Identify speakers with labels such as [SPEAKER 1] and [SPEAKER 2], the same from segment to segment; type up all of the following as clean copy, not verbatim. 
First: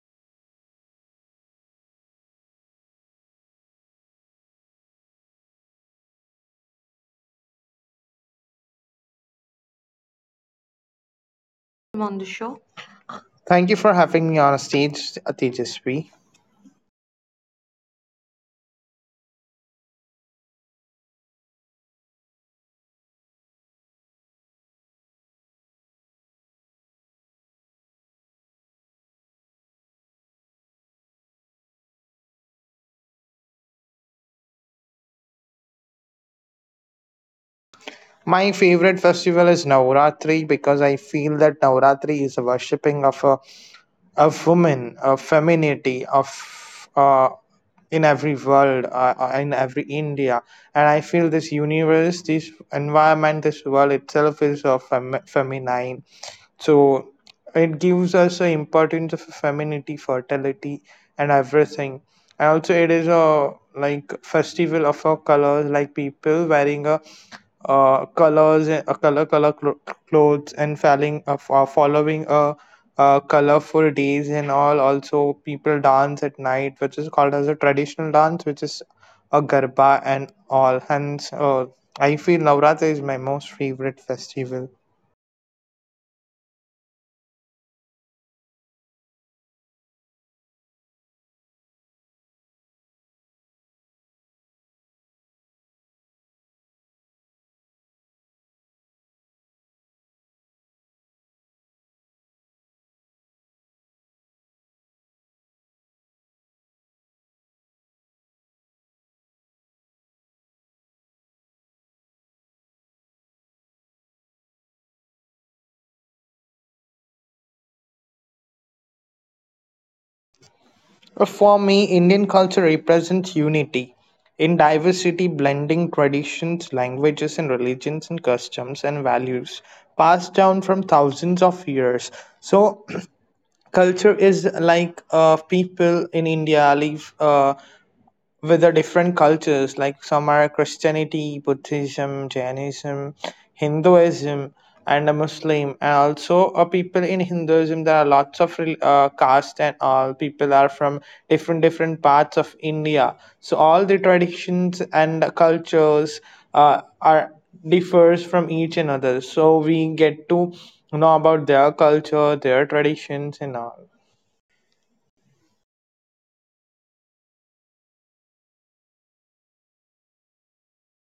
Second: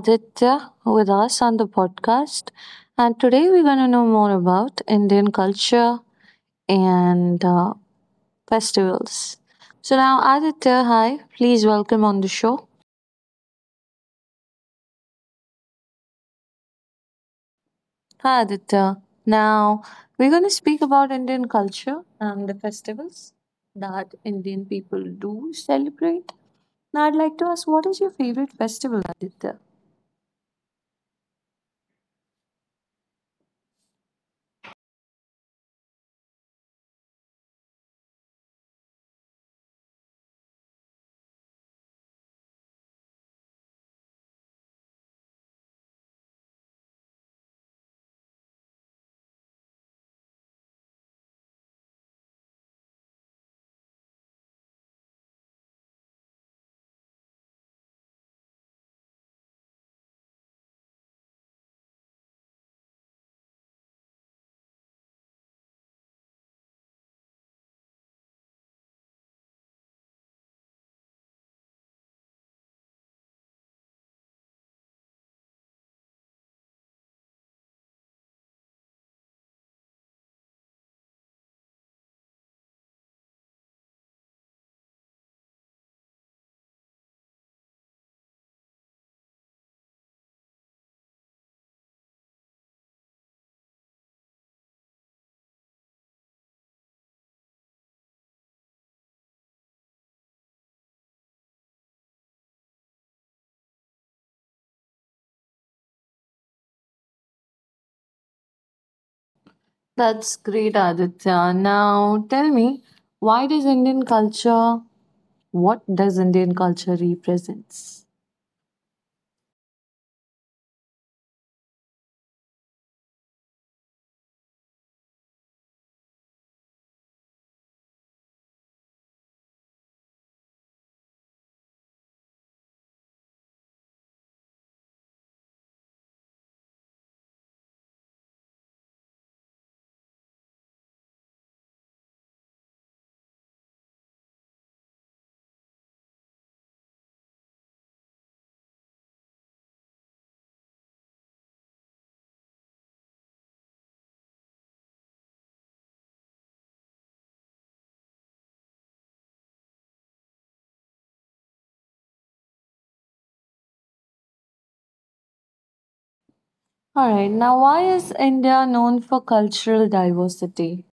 [SPEAKER 1] Aditya with us on the podcast, and today we're going to know more about Indian culture and festivals. So, now Aditya, hi, please welcome
[SPEAKER 2] On
[SPEAKER 1] on
[SPEAKER 2] the
[SPEAKER 1] the
[SPEAKER 2] show.
[SPEAKER 1] show.
[SPEAKER 2] Thank you for having me on stage, Tejasvi.
[SPEAKER 1] Hi Aditya, now we're going to speak about Indian culture and the festivals that Indian people do celebrate. Now, I'd like to ask, what is your favorite festival, Aditya?
[SPEAKER 2] My favorite festival is Navratri because I feel that Navratri is a worshipping of woman, of femininity, of in every world, in every India, and I feel this universe, this environment, this world itself is of feminine. So it gives us the importance of femininity, fertility, and everything. And also, it is a like festival of our colors, like people wearing a colors, a color color clo- clothes, and following a colorful days and all. Also, people dance at night, which is called as a traditional dance, which is a garba and all. Hence, I feel Navratri is my most favorite festival.
[SPEAKER 1] That's great, Aditya. Now tell me, why does Indian culture, what does Indian culture represents?
[SPEAKER 2] For me, Indian culture represents unity in diversity, blending traditions, languages, and religions and customs and values passed down from thousands of years. So, culture is like people in India live. With the different cultures, like some are Christianity, Buddhism, Jainism, Hinduism, and a Muslim. And also, people in Hinduism, there are lots of caste and all. People are from different different parts of India, so all the traditions and cultures are differs from each another, so we get to know about their culture, their traditions, and all.
[SPEAKER 1] All right, now why is India known for cultural diversity?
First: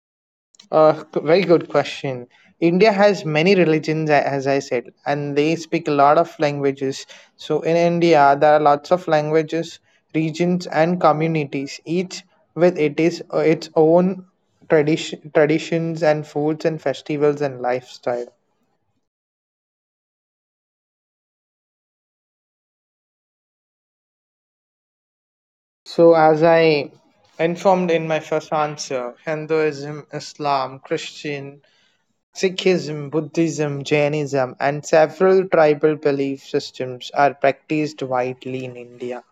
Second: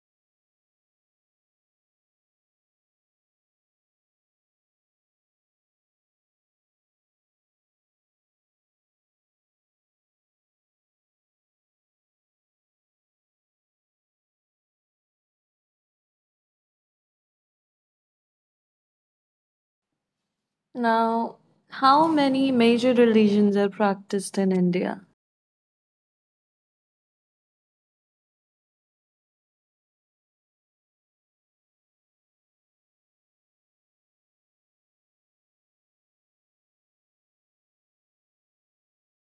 [SPEAKER 2] Very good question. India has many religions, as I said, and they speak a lot of languages. So, in India, there are lots of languages, regions, and communities, each with it is its own traditions, and foods, and festivals, and lifestyle.
[SPEAKER 1] Now, how many major religions are practiced in India?
[SPEAKER 2] So, as I informed in my first answer, Hinduism, Islam, Christian, Sikhism, Buddhism, Jainism, and several tribal belief systems are practiced widely in India.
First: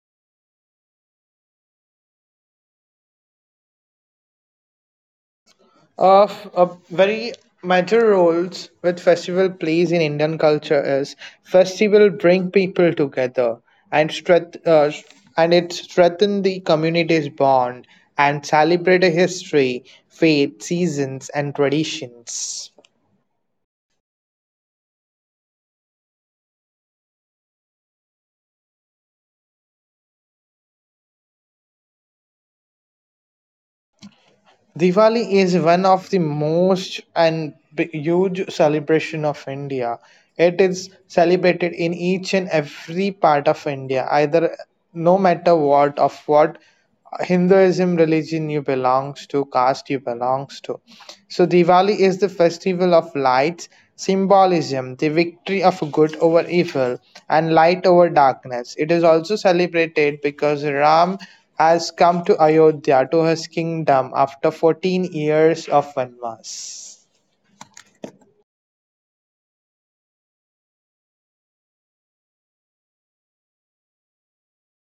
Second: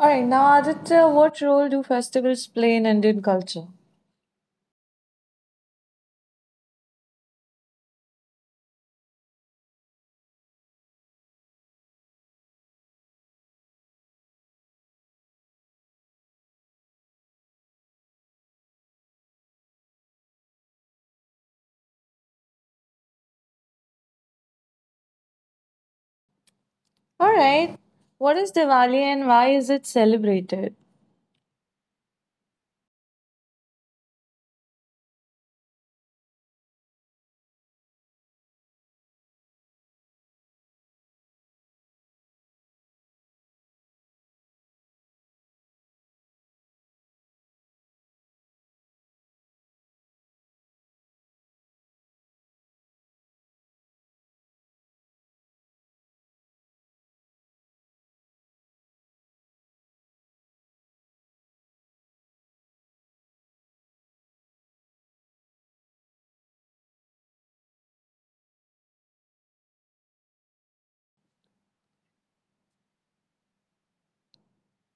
[SPEAKER 1] All right, now Aditya, what role do festivals play in Indian culture?
[SPEAKER 2] Of a very major roles which festival plays in Indian culture is festival bring people together and strength, uh, and it strengthen the community's bond and celebrate a history, faith, seasons, and traditions.
[SPEAKER 1] All right, what is Diwali and why is it celebrated?
[SPEAKER 2] Diwali is one of the huge celebration of India. It is celebrated in each and every part of India, either no matter what of what Hinduism religion you belongs to, caste you belongs to. So Diwali is the festival of lights, symbolism, the victory of good over evil, and light over darkness. It is also celebrated because Ram has come to Ayodhya to his kingdom after 14 years of Vanvas.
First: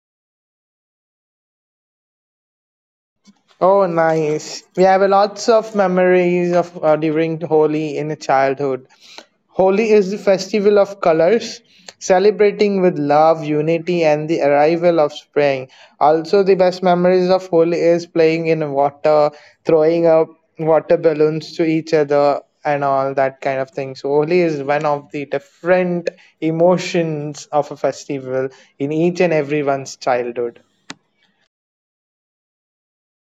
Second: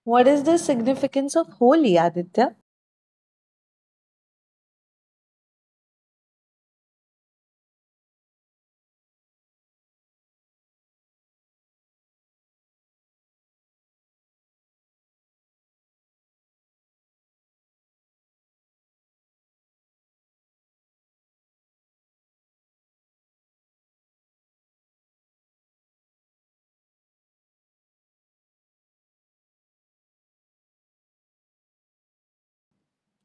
[SPEAKER 1] What is the significance of Holi, Aditya?
[SPEAKER 2] Oh, nice. We have lots of memories of during Holi in childhood. Holi is the festival of colors, celebrating with love, unity, and the arrival of spring. Also, the best memories of Holi is playing in water, throwing up water balloons to each other, and all that kind of thing. So, Holi is one of the different emotions of a festival in each and everyone's childhood.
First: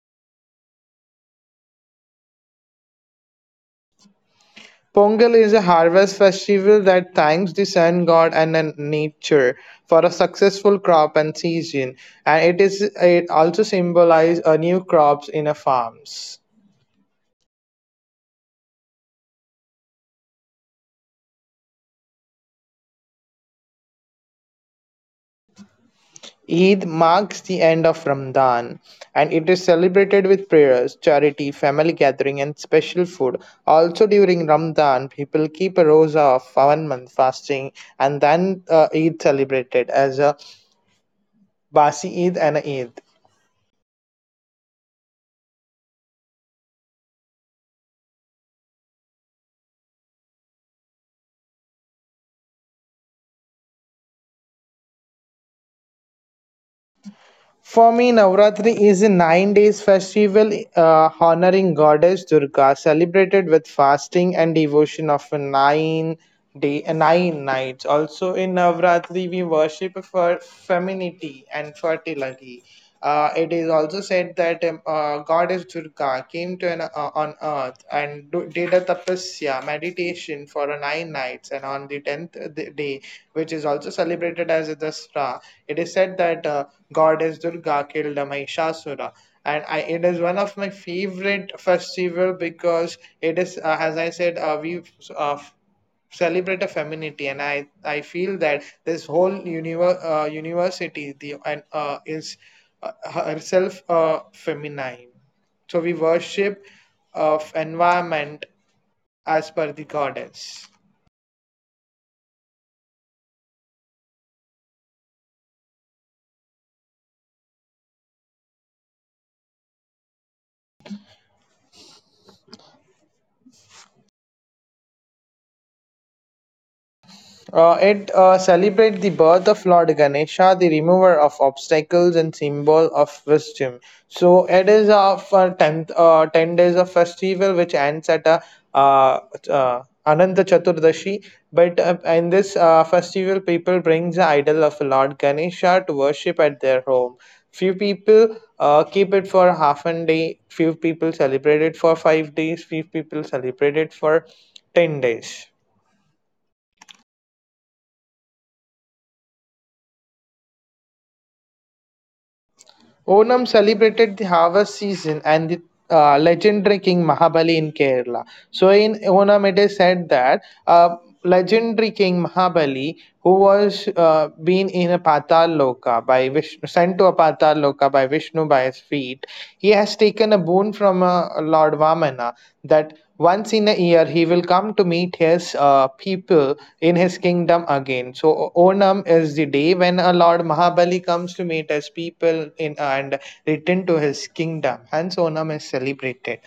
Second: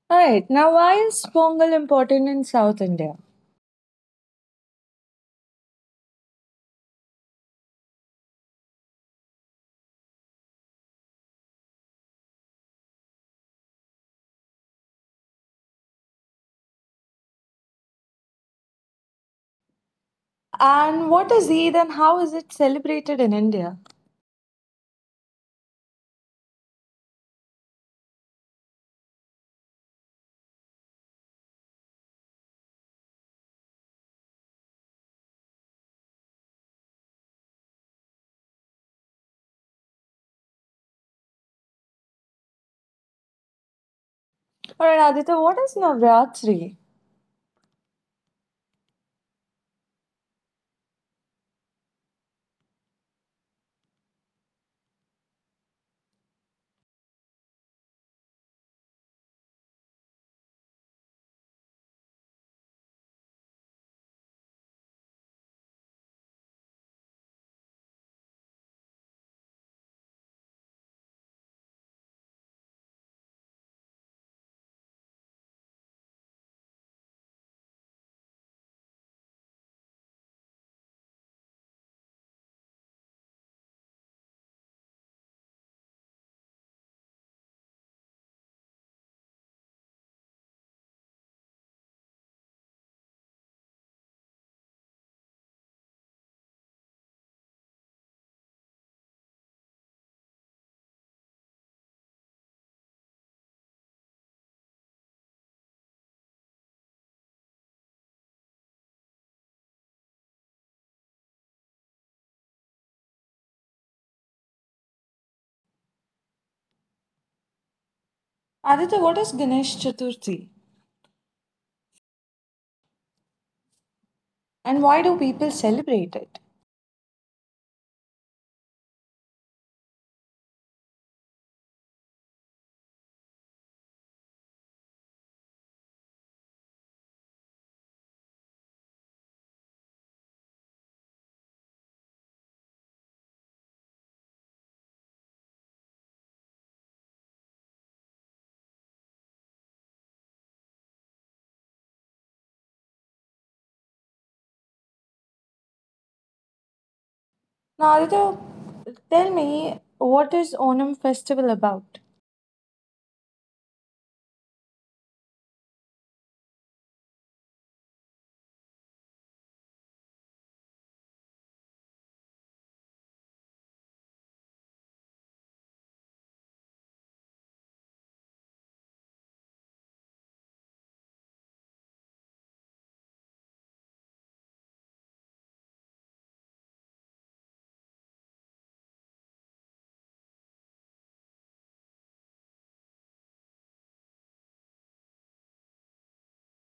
[SPEAKER 1] Right. Now, why is Pongal important in South India?
[SPEAKER 2] Pongal is a harvest festival that thanks the sun god and nature for a successful crop and season, and it also symbolizes a new crops in a farms.
[SPEAKER 1] And what is Eid and how is it celebrated in India?
[SPEAKER 2] Eid marks the end of Ramadan, and it is celebrated with prayers, charity, family gathering, and special food. Also during Ramadan, people keep a rosa of 1 month fasting, and then Eid celebrated as a Basi Eid and a Eid.
[SPEAKER 1] All right, Aditya, what is Navratri?
[SPEAKER 2] For me, Navratri is a 9 days festival honoring goddess Durga, celebrated with fasting and devotion of a 9 nights. Also in Navratri, we worship for femininity and fertility. It is also said that goddess Durga came on earth and did a tapasya meditation for 9 nights, and on the tenth day, which is also celebrated as the Dasra. It is said that goddess Durga killed a Mahishasura. It is one of my favorite festival because as I said, we uh, celebrate a femininity, and I feel that this whole university the and is herself feminine, so we worship of environment as per the goddess.
[SPEAKER 1] Aditya, what is Ganesh Chaturthi, and why do people celebrate it?
[SPEAKER 2] It celebrates the birth of Lord Ganesha, the remover of obstacles and symbol of wisdom. So it is of 10, 10 days of festival which ends at uh, Ananta Chaturdashi. But in this festival, people bring the idol of Lord Ganesha to worship at their home. Few people keep it for half a day, few people celebrate it for 5 days, few people celebrate it for 10 days.
[SPEAKER 1] Now, Aditya, tell me, what is Onam festival about?
[SPEAKER 2] Onam celebrated the harvest season and the legendary king Mahabali in Kerala. So in Onam, it is said that uh, legendary king Mahabali, who was been in a Patal Loka by Vishnu, sent to a Patal Loka by Vishnu by his feet, he has taken a boon from Lord Vamana that once in a year he will come to meet his people in his kingdom again. So Onam is the day when a Lord Mahabali comes to meet his people in and return to his kingdom. Hence Onam is celebrated.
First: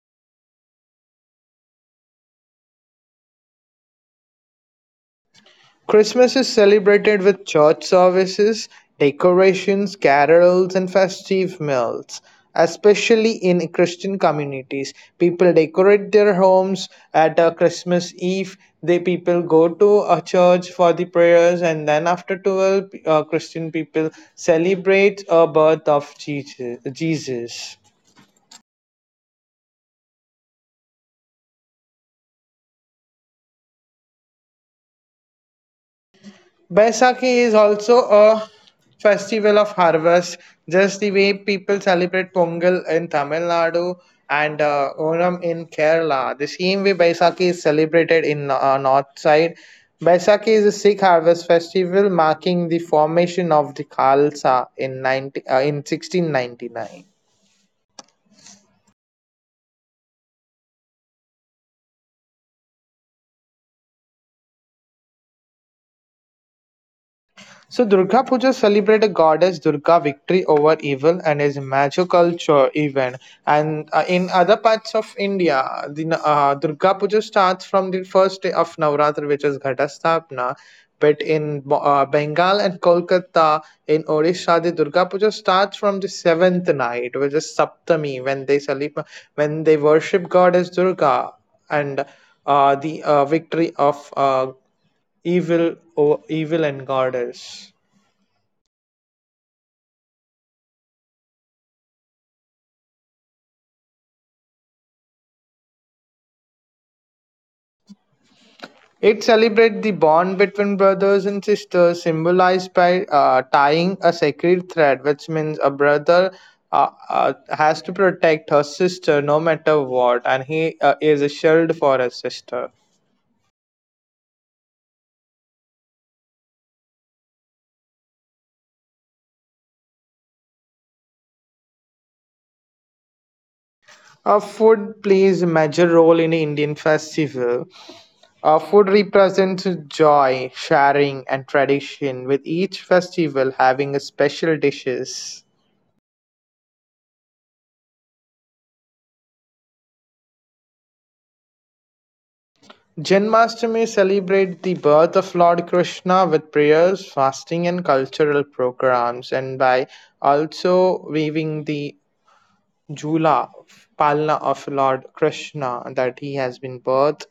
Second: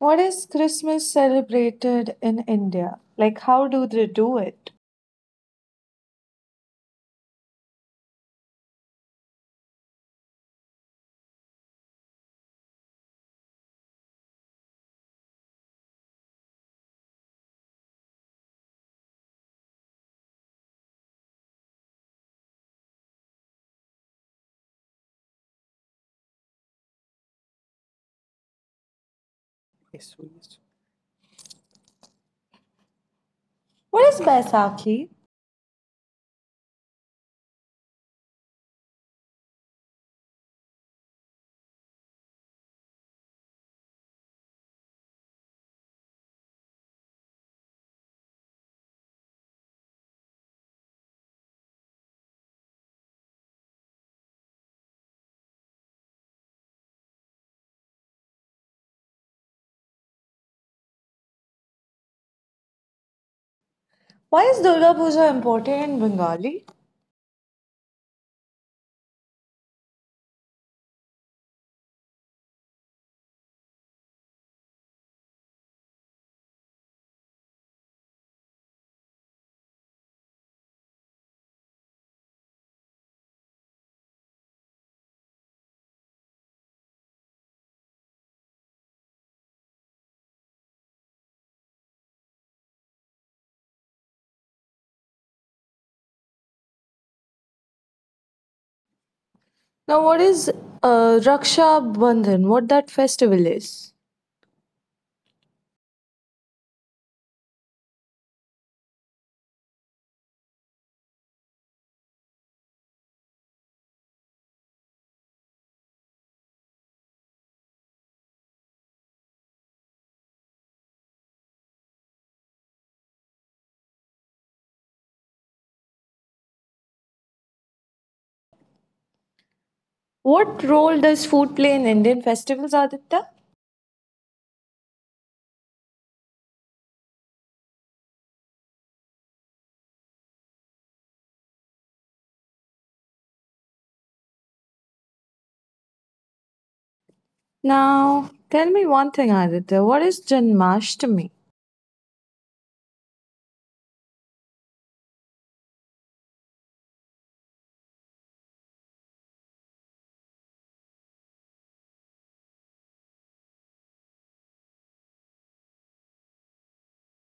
[SPEAKER 1] What is Christmas celebrated in India? Like, how do they do it?
[SPEAKER 2] Christmas is celebrated with church services, decorations, carols, and festive meals. Especially in Christian communities, people decorate their homes at a Christmas Eve. They people go to a church for the prayers, and then after 12, Christian people celebrate a birth of Jesus.
[SPEAKER 1] What is Baisakhi?
[SPEAKER 2] Baisakhi is also a festival of harvest, just the way people celebrate Pongal in Tamil Nadu and Onam in Kerala. The same way Baisakhi is celebrated in north side. Baisakhi is a Sikh harvest festival marking the formation of the Khalsa in 90, in 1699.
[SPEAKER 1] Why is Durga Puja important in Bengali?
[SPEAKER 2] So Durga Puja celebrate the goddess Durga victory over evil and is a magical event. And in other parts of India, the Durga Puja starts from the first day of Navratri, which is Ghatastapna. But in Bengal and Kolkata, in Odisha, the Durga Puja starts from the seventh night, which is Saptami, when they when they worship goddess Durga and the victory of evil and goddess.
[SPEAKER 1] Now, what is Raksha Bandhan? What that festival is?
[SPEAKER 2] It celebrates the bond between brothers and sisters, symbolized by tying a sacred thread, which means a brother has to protect her sister no matter what, and he is a shield for his sister.
[SPEAKER 1] What role does food play in Indian festivals, Aditya?
[SPEAKER 2] Food plays a major role in the Indian festival. Food represents joy, sharing, and tradition, with each festival having a special dishes.
[SPEAKER 1] Now, tell me one thing, Aditya. What is Janmashtami?
[SPEAKER 2] Janmashtami celebrate the birth of Lord Krishna with prayers, fasting, and cultural programs, and by also weaving the Jula Palna of Lord Krishna that he has been birthed.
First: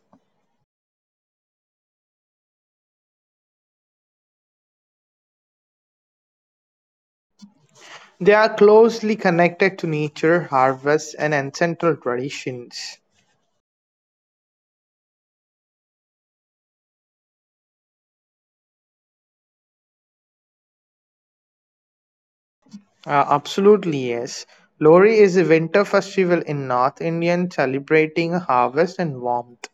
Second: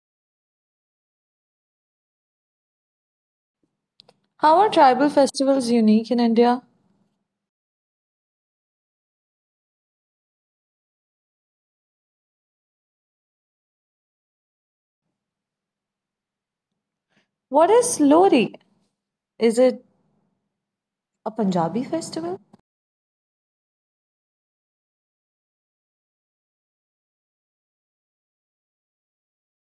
[SPEAKER 1] How are tribal festivals unique in India?
[SPEAKER 2] They are closely connected to nature, harvests, and ancestral traditions.
[SPEAKER 1] What is Lori? Is it a Punjabi festival?
[SPEAKER 2] Absolutely yes. Lori is a winter festival in North India celebrating harvest and warmth.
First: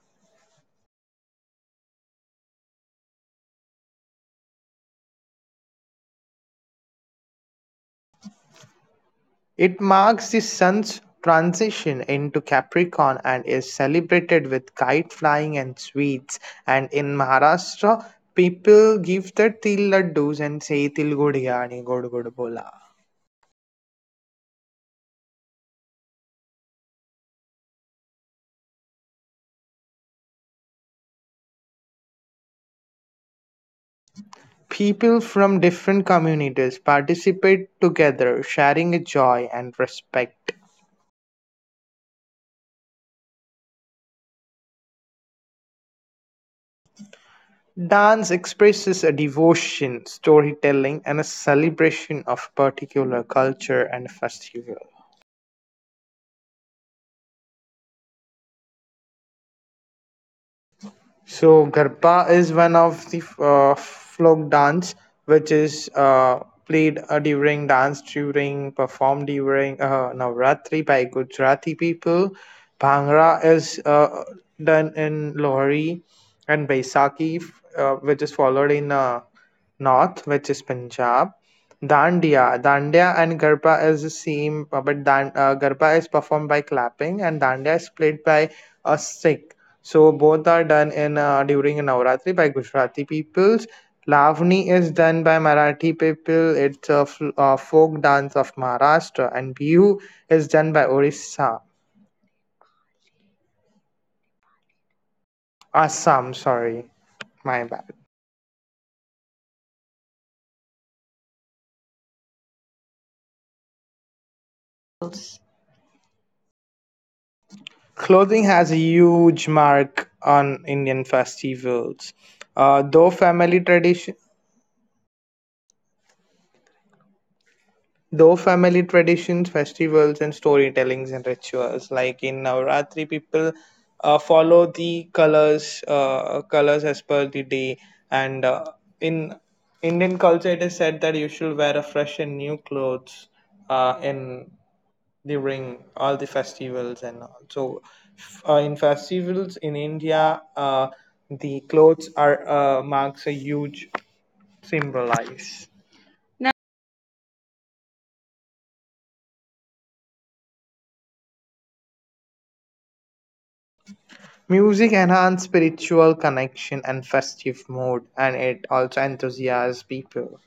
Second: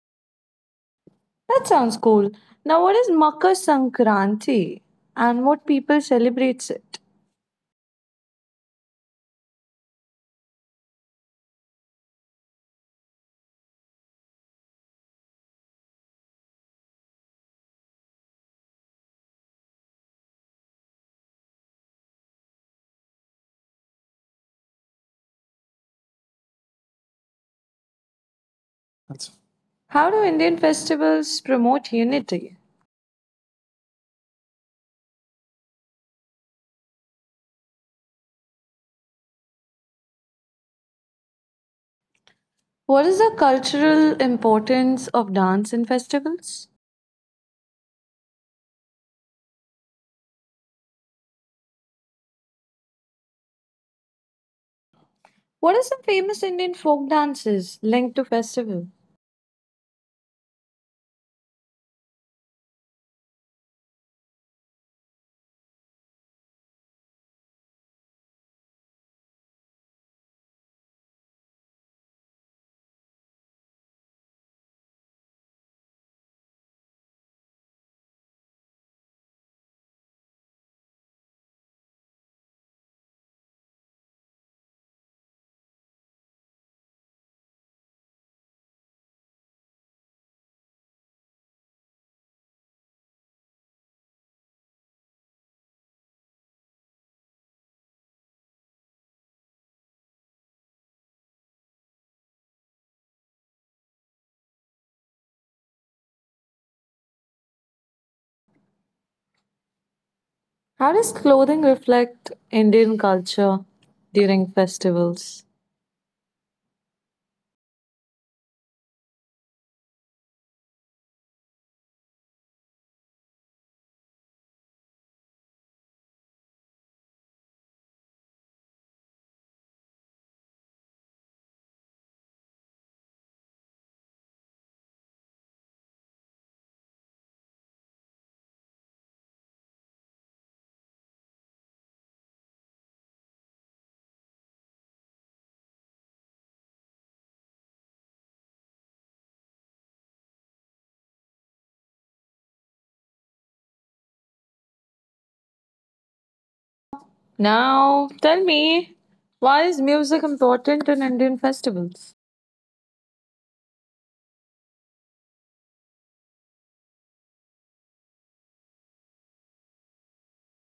[SPEAKER 1] That sounds cool. Now, what is Makar Sankranti and what people celebrates it?
[SPEAKER 2] It marks the Sun's transition into Capricorn and is celebrated with kite flying and sweets. And in Maharashtra, people give their til laddus and say til gudya and gud gud bola.
[SPEAKER 1] How do Indian festivals promote unity?
[SPEAKER 2] People from different communities participate together, sharing a joy and respect.
[SPEAKER 1] What is the cultural importance of dance in festivals?
[SPEAKER 2] Dance expresses a devotion, storytelling, and a celebration of particular culture and festival.
[SPEAKER 1] What are some famous Indian folk dances linked to festival?
[SPEAKER 2] So Garba is one of the folk dance which is played during dance during performed during Navratri by Gujarati people. Bhangra is done in Lohri and Baisakhi, which is followed in north, which is Punjab. Dandiya and Garba is the same, but Garba is performed by clapping, and Dandiya is played by a stick. So both are done in during Navratri by Gujarati peoples. Lavani is done by Marathi people. It's a folk dance of Maharashtra, and Bihu is done by Orissa, Assam. Sorry, my bad.
[SPEAKER 1] How does clothing reflect Indian culture during festivals?
[SPEAKER 2] Clothing has a huge mark on Indian festivals. Uh, though family tradition Though family traditions, festivals, and storytellings and rituals, like in Navratri, people follow the colors, colors as per the day. And in Indian culture, it is said that you should wear a fresh and new clothes in during all the festivals and all. So, in festivals in India, the clothes are marks a huge symbolize.
[SPEAKER 1] Now, tell me, why is music important in Indian festivals?
[SPEAKER 2] Music enhances spiritual connection and festive mood, and it also enthuses people.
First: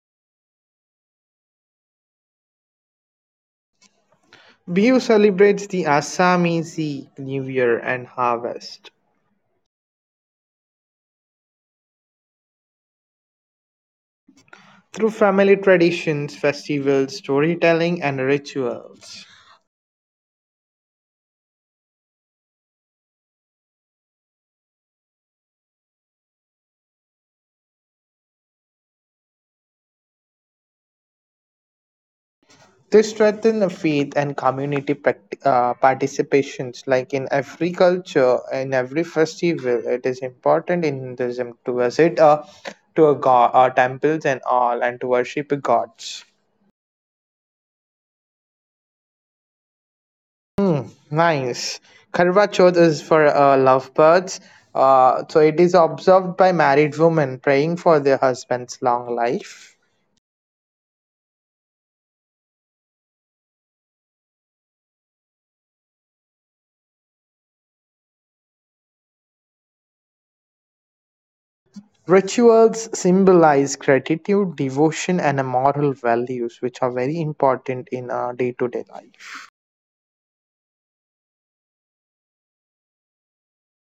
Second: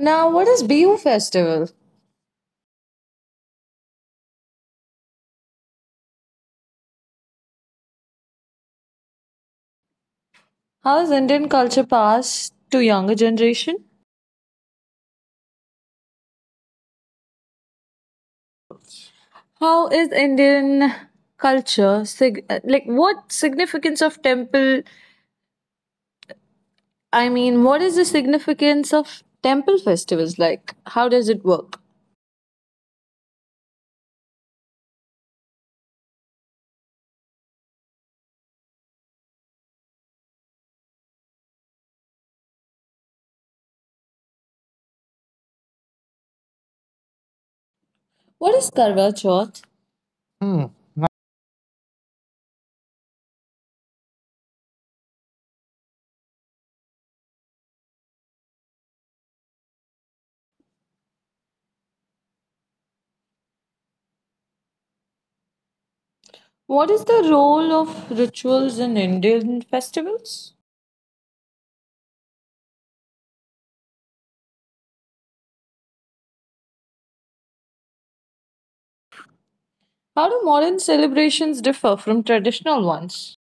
[SPEAKER 1] Now, what is Bihu festival?
[SPEAKER 2] Bihu celebrates the Assamese New Year and harvest
[SPEAKER 1] How is Indian culture passed to younger generation?
[SPEAKER 2] through family traditions, festivals, storytelling, and rituals.
[SPEAKER 1] How is Indian culture like what significance of temple, I mean, what is the significance of temple festivals like? How does it work?
[SPEAKER 2] They strengthen the faith and community participations. Like in every culture, in every festival, it is important in Hinduism to visit to a god, temples and all, and to worship gods.
[SPEAKER 1] What is Karwa Chauth?
[SPEAKER 2] Mm, nice. Karwa Chauth is for lovebirds. So it is observed by married women praying for their husband's long life.
[SPEAKER 1] What is the role of rituals in Indian festivals?
[SPEAKER 2] Rituals symbolize gratitude, devotion, and moral values, which are very important in our day to day life.
[SPEAKER 1] How do modern celebrations differ from traditional ones?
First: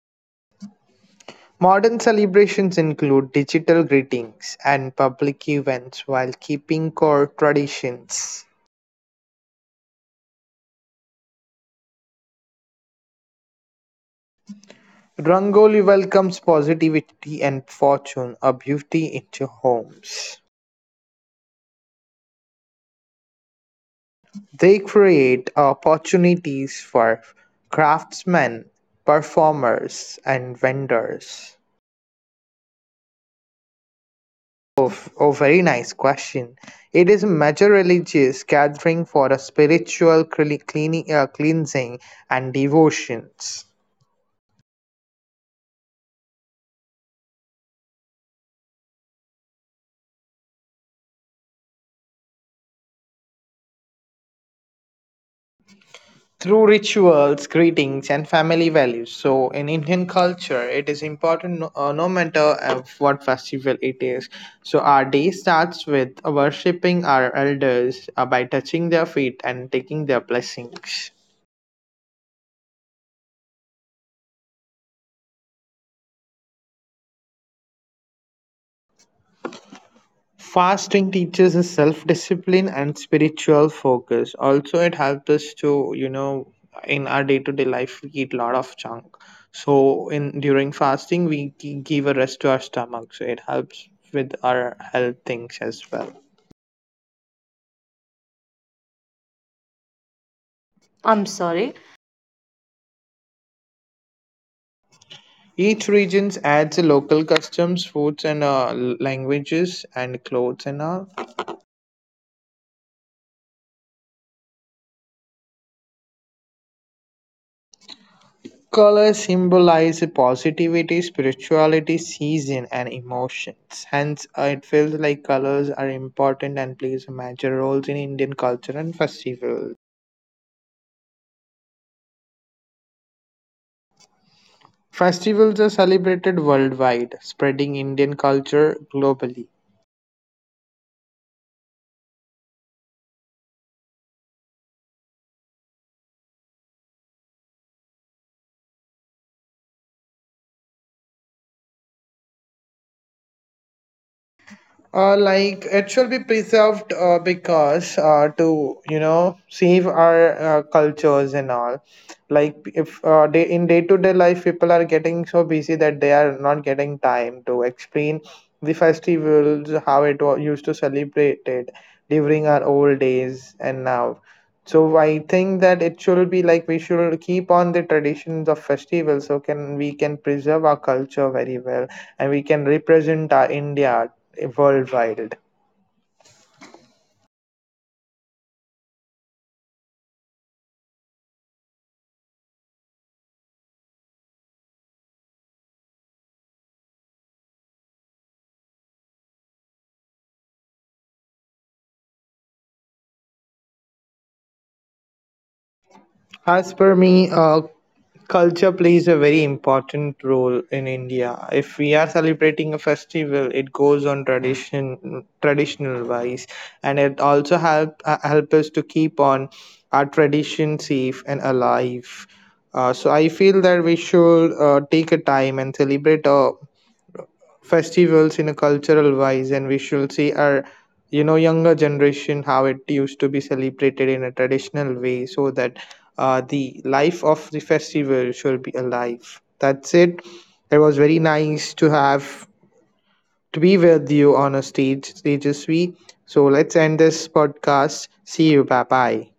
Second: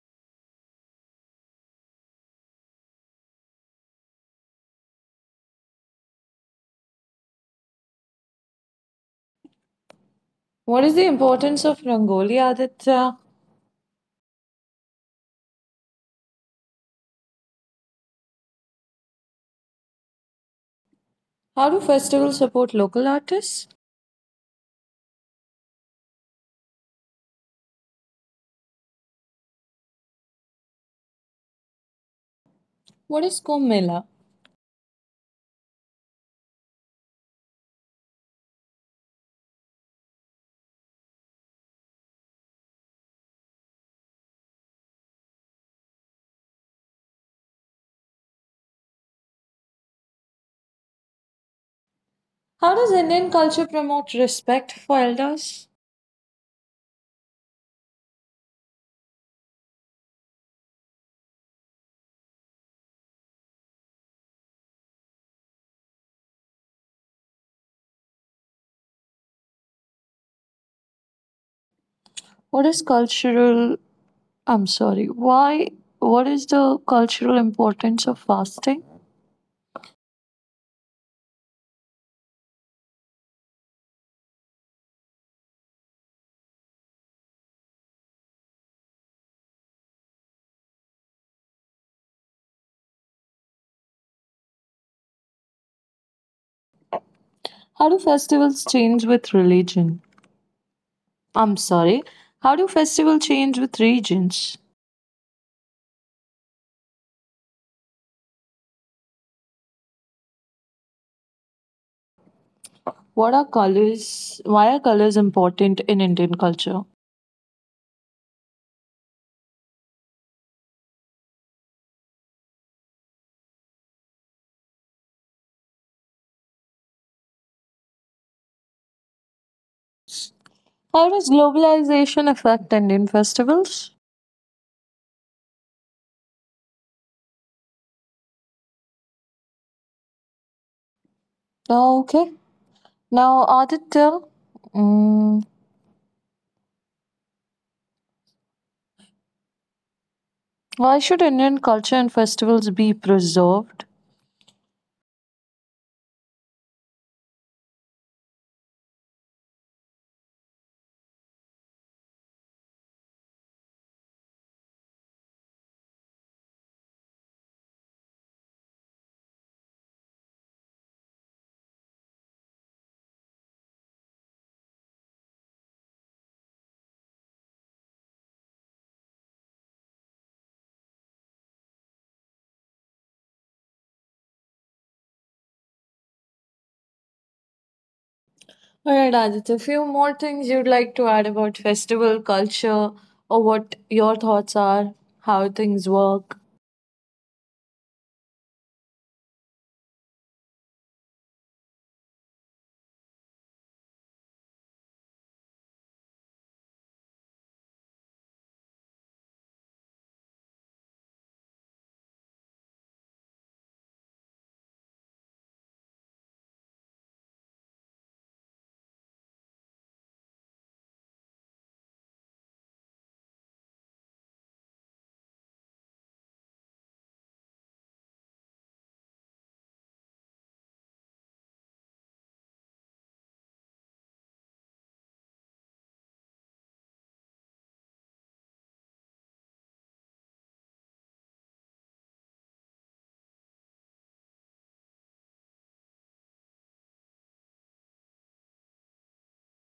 [SPEAKER 2] Modern celebrations include digital greetings and public events while keeping core traditions.
[SPEAKER 1] What is the importance of Rangoli, Aditya?
[SPEAKER 2] Rangoli welcomes positivity and fortune, a beauty into homes.
[SPEAKER 1] How do festivals support local artists?
[SPEAKER 2] They create opportunities for craftsmen, performers, and vendors.
[SPEAKER 1] What is Kumbh Mela?
[SPEAKER 2] Oh, very nice question. It is a major religious gathering for a spiritual cleansing and devotions.
[SPEAKER 1] How does Indian culture promote respect for elders?
[SPEAKER 2] Through rituals, greetings, and family values. So, in Indian culture, it is important no matter what festival it is. So, our day starts with worshipping our elders by touching their feet and taking their blessings.
[SPEAKER 1] What is cultural I'm sorry. Why? What is the cultural importance of fasting?
[SPEAKER 2] Fasting teaches us self discipline and spiritual focus. Also, it helps us to, in our day to day life, we eat a lot of junk. So, in during fasting, we give a rest to our stomach. So, it helps with our health things as well.
[SPEAKER 1] How do festivals change with religion?
[SPEAKER 2] I'm
[SPEAKER 1] I'm
[SPEAKER 2] sorry.
[SPEAKER 1] sorry. How do festivals change with regions?
[SPEAKER 2] Each region adds local customs, foods, and languages and clothes and all.
[SPEAKER 1] What are colors? Why are colors important in Indian culture?
[SPEAKER 2] Color symbolize positivity, spirituality, season, and emotions. Hence, it feels like colors are important and plays major roles in Indian culture and festivals.
[SPEAKER 1] How does globalization affect Indian festivals?
[SPEAKER 2] Festivals are celebrated worldwide, spreading Indian culture globally.
[SPEAKER 1] Oh, okay. Now, Aditya, mm, why should Indian culture and festivals be preserved?
[SPEAKER 2] Like it should be preserved because to save our cultures and all, like if day in day to day life people are getting so busy that they are not getting time to explain the festivals how it was used to celebrate it during our old days and now. So I think that it should be like we should keep on the traditions of festivals, so can we can preserve our culture very well, and we can represent our India worldwide.
[SPEAKER 1] All right, Aditya, a few more things you'd like to add about festival culture, or what your thoughts are, how things work.
[SPEAKER 2] As per me, culture plays a very important role in India. If we are celebrating a festival, it goes on traditional wise, and it also help us to keep on our tradition safe and alive. So I feel that we should take a time and celebrate a festivals in a cultural wise, and we should see our younger generation how it used to be celebrated in a traditional way, so that the life of the festival should be alive. That's it. It was very nice to be with you on a stage. We so, let's end this podcast. See you. Bye bye.